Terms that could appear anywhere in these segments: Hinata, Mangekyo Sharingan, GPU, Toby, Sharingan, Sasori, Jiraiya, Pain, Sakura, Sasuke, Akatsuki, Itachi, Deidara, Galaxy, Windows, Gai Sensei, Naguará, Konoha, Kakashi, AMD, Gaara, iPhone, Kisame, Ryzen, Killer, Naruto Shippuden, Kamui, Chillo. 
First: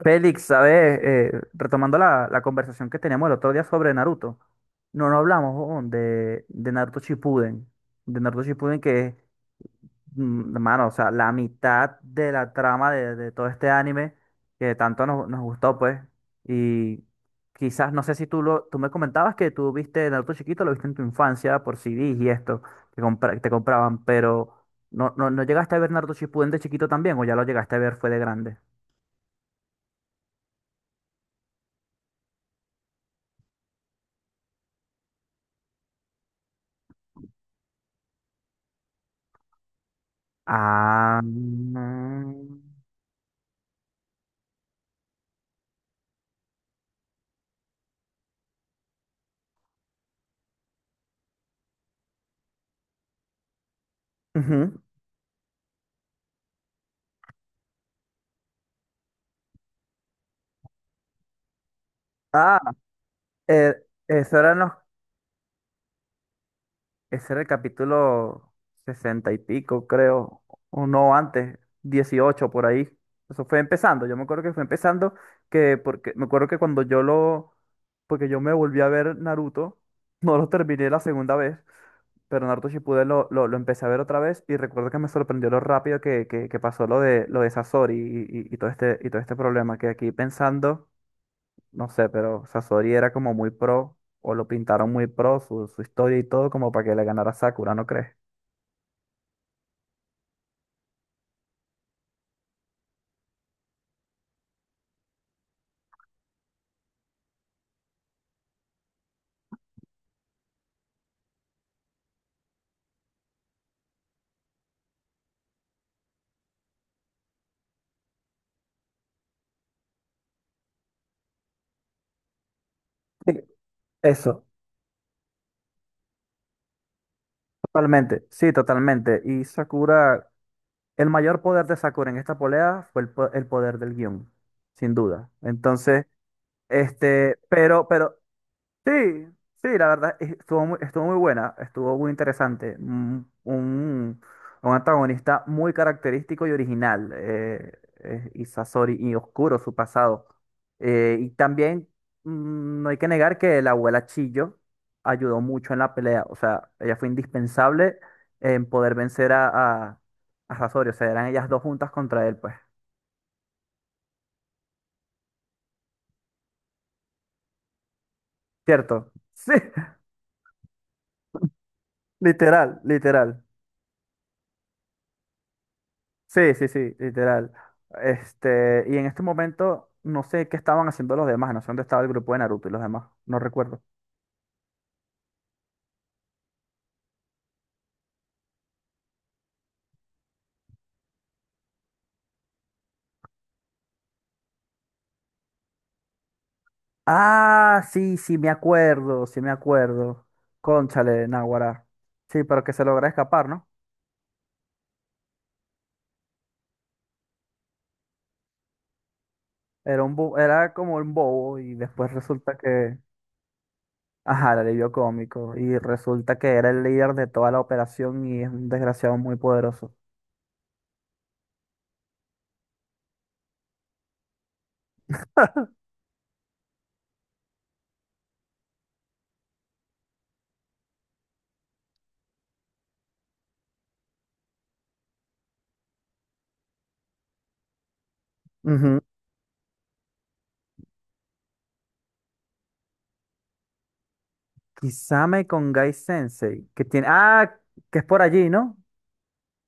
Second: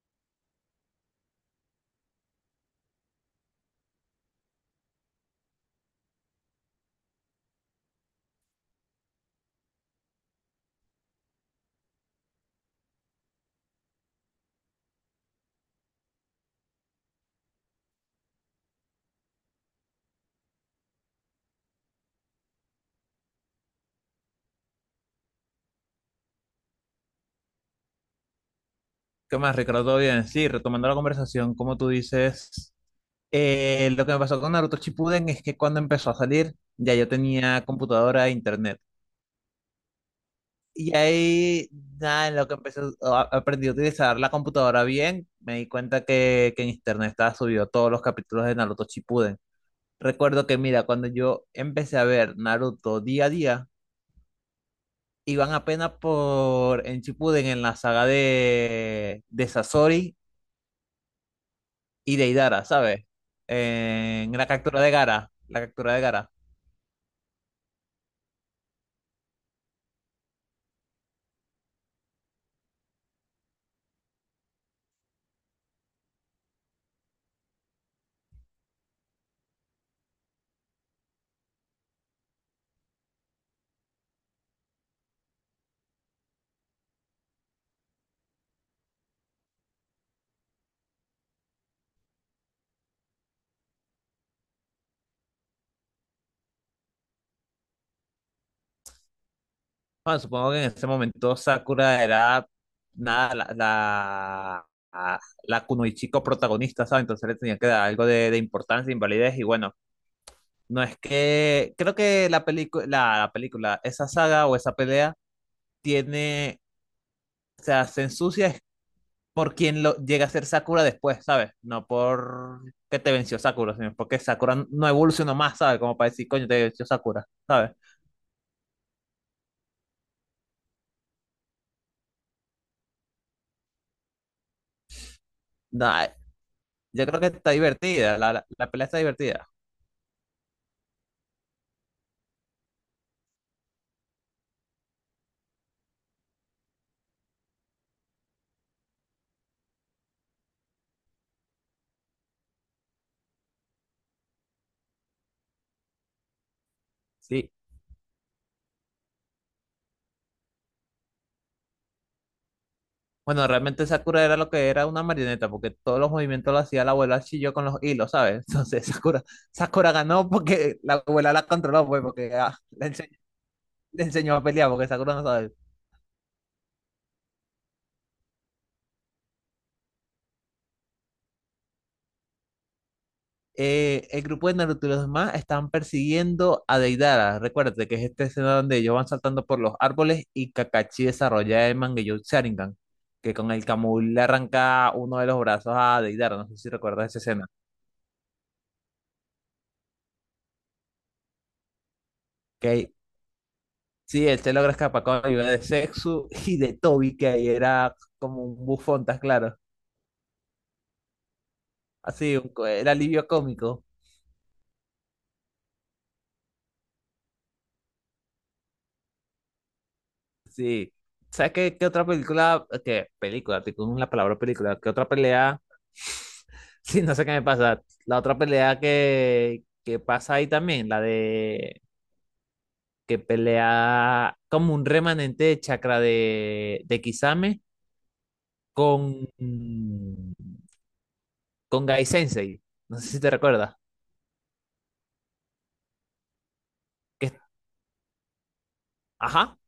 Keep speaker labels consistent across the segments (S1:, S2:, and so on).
S1: Félix, ¿sabes? Retomando la conversación que teníamos el otro día sobre Naruto, no, no hablamos, huevón, de Naruto Shippuden que es, hermano, o sea, la mitad de la trama de todo este anime que tanto nos gustó, pues, y quizás, no sé si tú me comentabas que tú viste Naruto chiquito, lo viste en tu infancia por CDs y esto, que te compraban, pero ¿no llegaste a ver Naruto Shippuden de chiquito también o ya lo llegaste a ver fue de grande?
S2: ¿Qué más, Ricardo? ¿Todo bien? Sí, retomando la conversación, como tú dices, lo que me pasó con Naruto Shippuden es que cuando empezó a salir, ya yo tenía computadora e internet. Y
S1: Ah,
S2: ahí, nada, en lo que
S1: mm,
S2: empecé, aprendí a utilizar la computadora bien, me di cuenta que en internet estaba subido todos los capítulos de Naruto Shippuden. Recuerdo que, mira, cuando yo empecé a ver Naruto día a día,
S1: ujú.
S2: iban apenas por en Shippuden, en la saga de Sasori y
S1: Ah,
S2: Deidara, ¿sabes?
S1: eh,
S2: En
S1: Eso
S2: la
S1: eran
S2: captura de Gara, la captura de Gara.
S1: ese era el capítulo sesenta y pico, creo, o no, antes, 18 por ahí. Eso fue empezando, yo me acuerdo que fue empezando, que porque me acuerdo que cuando porque yo me volví a ver Naruto, no lo terminé la segunda vez, pero Naruto Shippuden lo empecé a ver otra vez y recuerdo que me sorprendió lo rápido que pasó lo lo de Sasori y todo y todo este problema, que aquí pensando. No sé, pero Sasori era como muy pro, o lo pintaron muy pro, su historia y todo, como para que le ganara Sakura, ¿no crees?
S2: Bueno, supongo que en ese momento Sakura era nada, la la Kunoichiko protagonista, ¿sabes? Entonces le tenía que dar algo de importancia, invalidez, y bueno, no es que, creo que la película, la película, esa saga o esa pelea tiene, o sea, se ensucia es por quien lo llega a ser Sakura después, ¿sabes? No por que te
S1: Sí,
S2: venció Sakura, sino porque
S1: eso,
S2: Sakura no evolucionó más, ¿sabes? Como para decir, coño, te venció Sakura, ¿sabes?
S1: totalmente, sí, totalmente. Y Sakura, el mayor poder de Sakura en esta pelea fue el poder del guión, sin duda. Entonces,
S2: No, yo creo que está
S1: pero
S2: divertida, la pelea está
S1: sí,
S2: divertida.
S1: sí, la verdad estuvo muy buena, estuvo muy interesante. Un antagonista muy característico y original, y Sasori, y oscuro su pasado. Y también, no hay que negar que la abuela Chillo ayudó mucho en la pelea, o sea, ella fue
S2: Sí.
S1: indispensable en poder vencer a, a Sasori, o sea, eran ellas dos juntas contra él, pues.
S2: Bueno, realmente Sakura era lo que era una marioneta, porque todos los movimientos lo hacía la abuela Chilló con los hilos, ¿sabes? Entonces
S1: ¿Cierto?
S2: Sakura,
S1: Sí,
S2: Sakura ganó porque la abuela la controló, pues, porque ah,
S1: literal, literal.
S2: le enseñó a pelear, porque Sakura no sabe.
S1: Sí, sí, sí, literal. Y en este momento no sé qué estaban haciendo los demás, no sé dónde estaba el grupo de Naruto y los demás, no recuerdo.
S2: El grupo de Naruto y los demás están persiguiendo a Deidara. Recuérdate que es esta escena donde ellos van saltando por los árboles y Kakashi desarrolla el Mangekyo Sharingan, que con el Kamui le arranca uno de los brazos a Deidara. No sé si recuerdas esa escena.
S1: Ah, sí, sí, me acuerdo, sí, me acuerdo. Cónchale, Naguará. Sí, pero que se
S2: Que
S1: logra escapar, ¿no?
S2: sí, él se logra escapar con la ayuda de Sexu y de Toby, que ahí era como un bufón, ¿estás claro?
S1: Era un era como un bobo y después
S2: Así, un,
S1: resulta
S2: era
S1: que,
S2: alivio cómico.
S1: ajá, el alivio cómico y resulta que era el líder de toda la operación y es un desgraciado muy poderoso.
S2: Sí. ¿Sabes qué, qué otra película? ¿Qué película? Te con la palabra película. ¿Qué otra pelea? Sí, no sé qué me pasa. La otra pelea que pasa ahí también, la de que pelea como un remanente de chakra de Kisame
S1: Ujú.
S2: con, con Gai Sensei. No sé si te recuerdas.
S1: Kisame con Gai Sensei, que tiene,
S2: Que
S1: ah, que es por allí, ¿no?
S2: ajá,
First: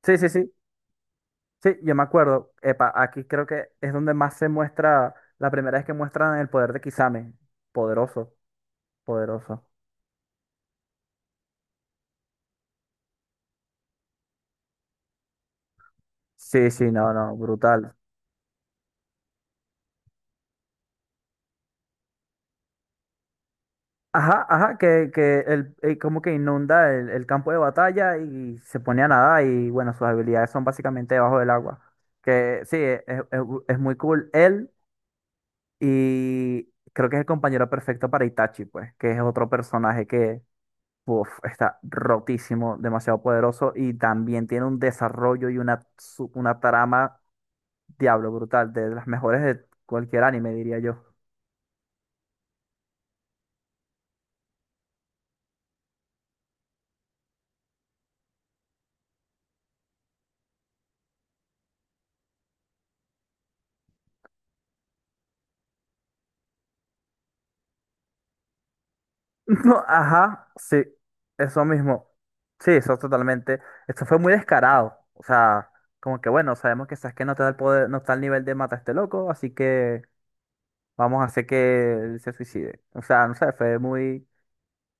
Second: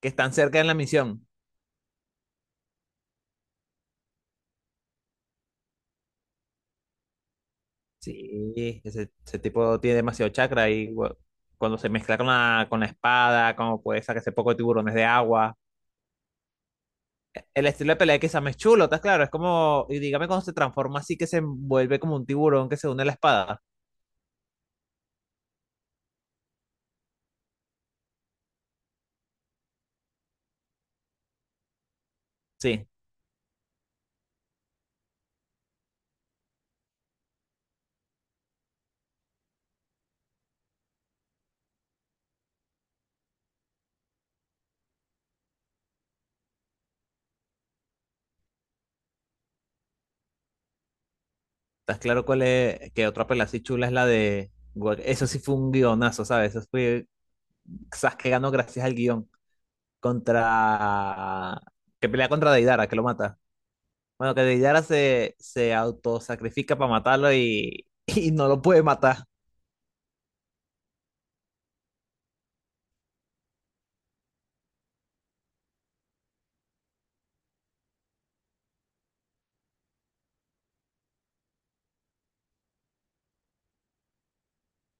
S2: que
S1: Sí, sí,
S2: están
S1: sí.
S2: cerca en la misión.
S1: Sí, yo me acuerdo. Epa, aquí creo que es donde más se muestra, la primera vez que muestran el poder de Kisame. Poderoso,
S2: Sí. Ese
S1: poderoso.
S2: tipo tiene demasiado chakra y cuando se mezcla con la espada, como puede sacarse poco de tiburones de agua.
S1: Sí, sí, no, no,
S2: El
S1: brutal.
S2: estilo de pelea de Sam es chulo, ¿estás claro? Es como, y dígame cuando se transforma así que se vuelve como un tiburón que se une a la espada.
S1: Ajá, ajá, como que inunda el campo de batalla y se pone a nadar y bueno, sus habilidades son básicamente debajo del agua. Que sí,
S2: Sí,
S1: es muy cool él y creo que es el compañero perfecto para Itachi, pues, que es otro personaje. Uf, está rotísimo, demasiado poderoso y también tiene un desarrollo y una trama, diablo, brutal, de las mejores de cualquier anime, diría yo.
S2: ¿estás claro cuál es? Que otra pelea así chula es la de... Eso sí fue un guionazo, ¿sabes? Eso fue Sasuke ganó gracias al guión contra... que pelea contra Deidara, que lo mata. Bueno, que Deidara se autosacrifica para matarlo y, y no lo puede matar.
S1: No, ajá, sí, eso mismo. Sí, eso totalmente. Esto fue muy descarado. O sea, como que bueno, sabemos que Sasuke no te da el poder, no está al nivel de mata a este loco, así que vamos a hacer que él se suicide. O sea, no sé,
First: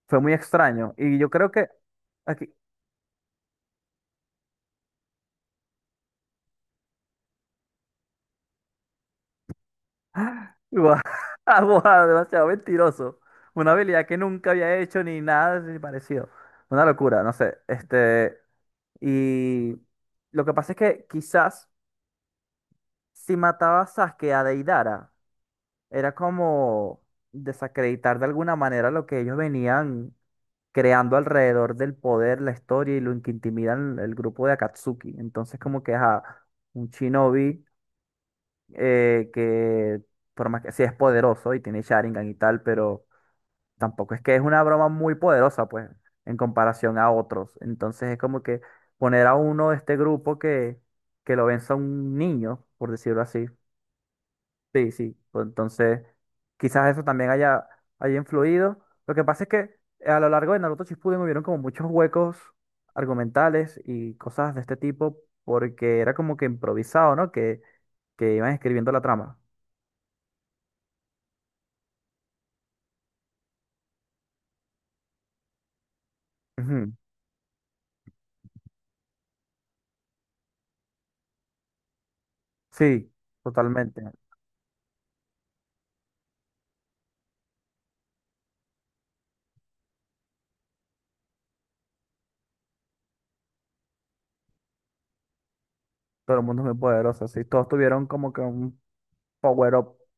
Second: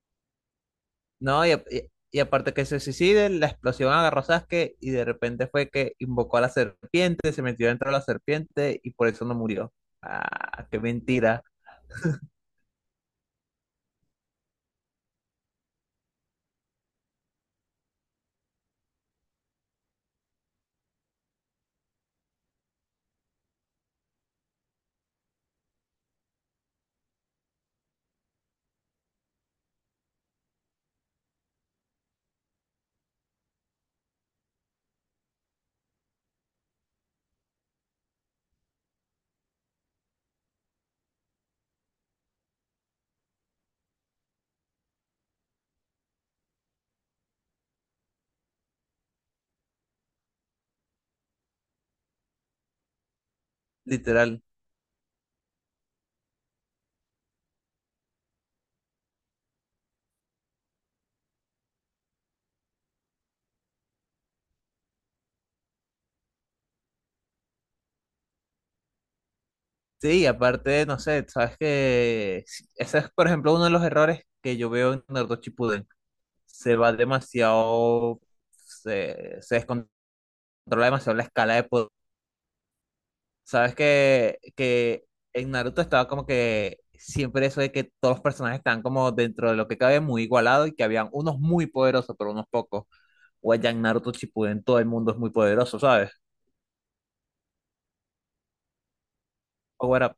S1: fue muy extraño. Y yo
S2: No,
S1: creo
S2: y, a-
S1: que
S2: y- y aparte
S1: aquí,
S2: que se suicide, la explosión agarró a Sasuke y de repente fue que invocó a la serpiente, se metió dentro de la serpiente y por eso no murió. Ah, qué
S1: guau,
S2: mentira,
S1: guau, demasiado mentiroso. Una habilidad que nunca había hecho ni nada así parecido. Una locura, no sé. Y lo que pasa es que quizás si mataba a Sasuke a Deidara, era como desacreditar de alguna manera lo que ellos venían creando alrededor del poder, la historia y lo que intimidan el grupo de Akatsuki. Entonces, como que ajá, un shinobi, eh, que, por más que sí es poderoso y tiene Sharingan y tal, pero tampoco es que es una broma muy poderosa, pues, en comparación a otros. Entonces es como que poner a uno de este que lo venza un niño, por decirlo así.
S2: literal.
S1: Sí, sí, pues, entonces, quizás eso también haya influido. Lo que pasa es que, a lo largo de Naruto Shippuden hubieron como muchos huecos argumentales y cosas de este tipo, porque era como que improvisado, ¿no? Que iban escribiendo la trama.
S2: Sí, y aparte, no sé, sabes que ese es, por ejemplo, uno de los errores que yo veo en Naruto Shippuden. Se
S1: Ujú.
S2: va demasiado, se descontrola demasiado la escala de poder.
S1: Sí,
S2: Sabes
S1: totalmente.
S2: que en Naruto estaba como que siempre eso de que todos los personajes están como dentro de lo que cabe muy igualado y que habían unos muy poderosos, pero unos pocos. O allá en Naruto Shippuden todo el mundo es muy poderoso, ¿sabes?
S1: Todo el mundo es muy poderoso, sí. Todos tuvieron como que un power up.
S2: Power up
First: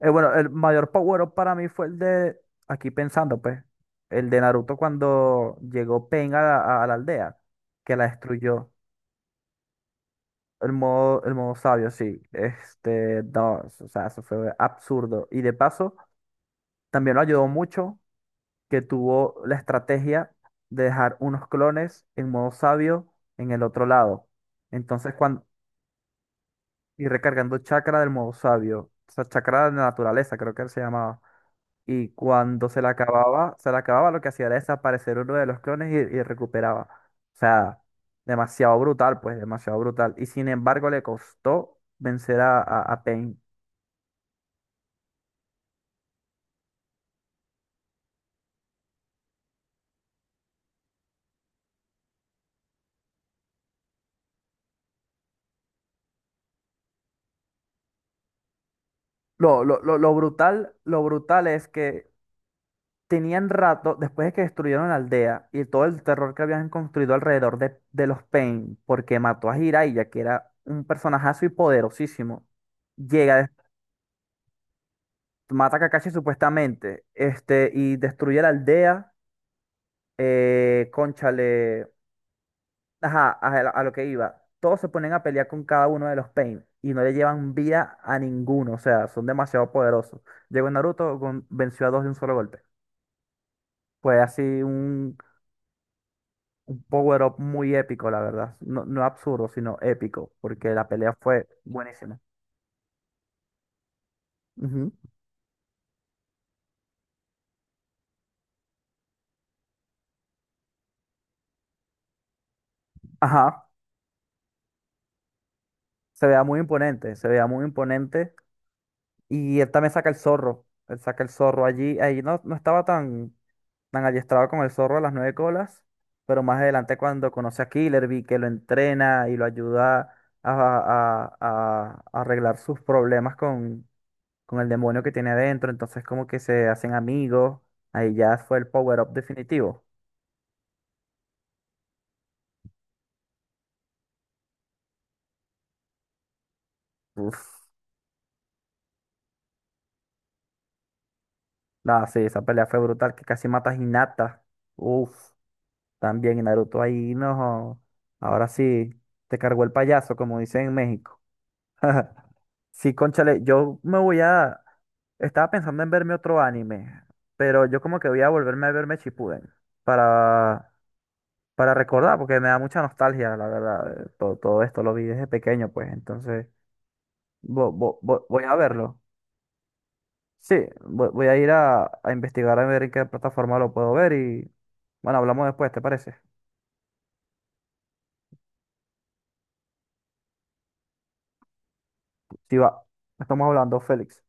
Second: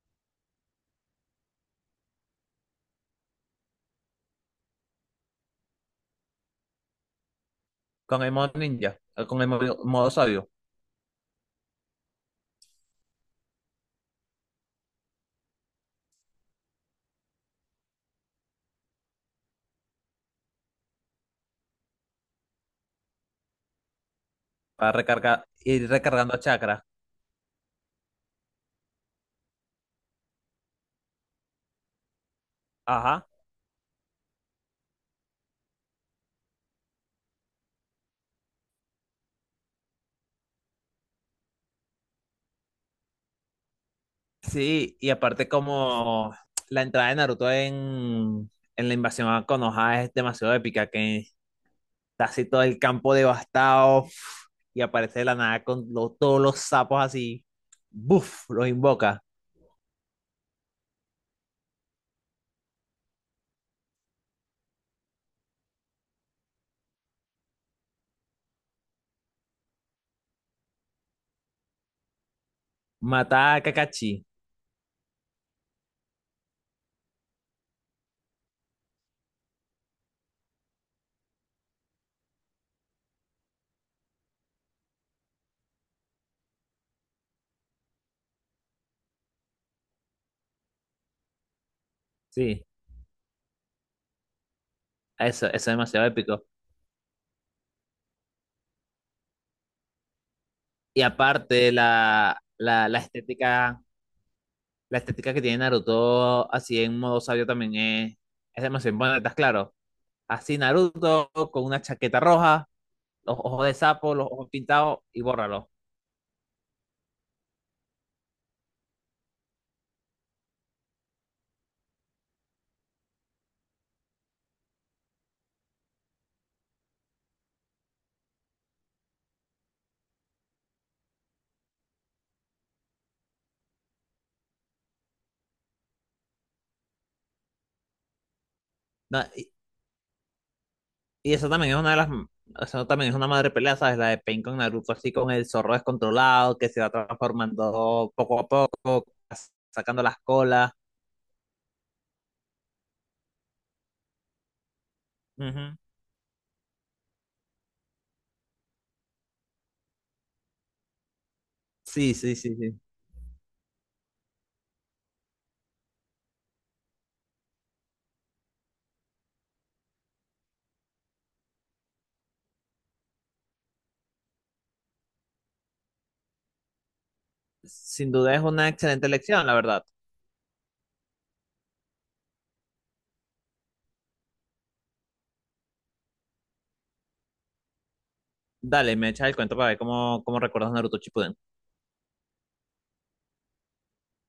S1: Bueno, el mayor power up para mí fue el de, aquí pensando, pues, el de Naruto cuando llegó Pain a la aldea, que la
S2: con el modo
S1: destruyó.
S2: ninja, con el modo, modo sabio,
S1: El modo sabio, sí. No, o sea, eso fue absurdo. Y de paso, también lo ayudó mucho que tuvo la estrategia de dejar unos clones en modo sabio en el otro lado.
S2: para
S1: Entonces,
S2: recargar, ir recargando chakra.
S1: y recargando chakra del modo sabio. O sea, chakra de la naturaleza, creo que se llamaba. Y cuando
S2: Ajá.
S1: se la acababa, lo que hacía era desaparecer uno de los clones y recuperaba. O sea, demasiado brutal, pues, demasiado brutal. Y sin embargo, le costó vencer a Pain.
S2: Sí, y aparte como la entrada de Naruto en la invasión a Konoha es demasiado épica, que está así todo el campo devastado uf, y aparece de la nada con todos los sapos así, ¡buf! Los invoca.
S1: Lo brutal es que tenían rato, después de que destruyeron la aldea y todo el terror que habían construido alrededor de los Pain, porque mató a Jiraiya, que era un personajazo y poderosísimo, llega,
S2: Mata a Kakashi.
S1: mata a Kakashi supuestamente, y destruye la aldea, cónchale, ajá, a lo que iba. Todos se ponen a pelear con cada uno de los Pain y no le llevan vida a ninguno, o sea, son demasiado poderosos. Llegó Naruto, venció a dos de un solo golpe.
S2: Sí,
S1: Fue así
S2: eso es demasiado épico.
S1: un power-up muy épico, la verdad. No, no absurdo, sino épico, porque la
S2: Y
S1: pelea fue
S2: aparte,
S1: buenísima.
S2: la estética,
S1: Ujú.
S2: la estética que tiene Naruto, así en modo sabio también es demasiado importante, ¿estás claro? Así Naruto con una chaqueta roja, los ojos
S1: Ajá,
S2: de sapo, los ojos pintados y bórralo.
S1: se vea muy imponente, se vea muy imponente. Y él también saca el zorro, él saca el zorro allí. Ahí no, no estaba tan, tan adiestrado con el zorro a las nueve colas, pero más adelante cuando conoce a Killer que lo entrena y lo ayuda a arreglar sus problemas con el demonio que tiene adentro, entonces como que se hacen amigos, ahí ya fue el power-up
S2: No,
S1: definitivo.
S2: y esa también es una de las, esa también es una madre pelea, ¿sabes? La de Pain con Naruto, así con el zorro descontrolado, que se va
S1: Uf.
S2: transformando poco a poco, sacando las colas.
S1: No, sí, esa pelea fue brutal, que casi mata a Hinata. Uf.
S2: Ujú.
S1: También y Naruto ahí, no. Ahora sí, te cargó el payaso, como dicen en México.
S2: Sí, sí, sí, sí.
S1: Sí, cónchale, yo me voy a... Estaba pensando en verme otro anime, pero yo como que voy a volverme a verme Shippuden para, para recordar, porque me da mucha nostalgia, la verdad. Todo, todo esto lo vi desde pequeño, pues, entonces
S2: Sin duda es
S1: voy a
S2: una
S1: verlo.
S2: excelente elección, la verdad.
S1: Sí, voy a ir a investigar a ver en qué plataforma lo puedo ver y bueno, hablamos después, ¿te parece?
S2: Dale, me echa el cuento para ver cómo, cómo recuerdas Naruto Shippuden.
S1: Sí, va. Estamos hablando, Félix.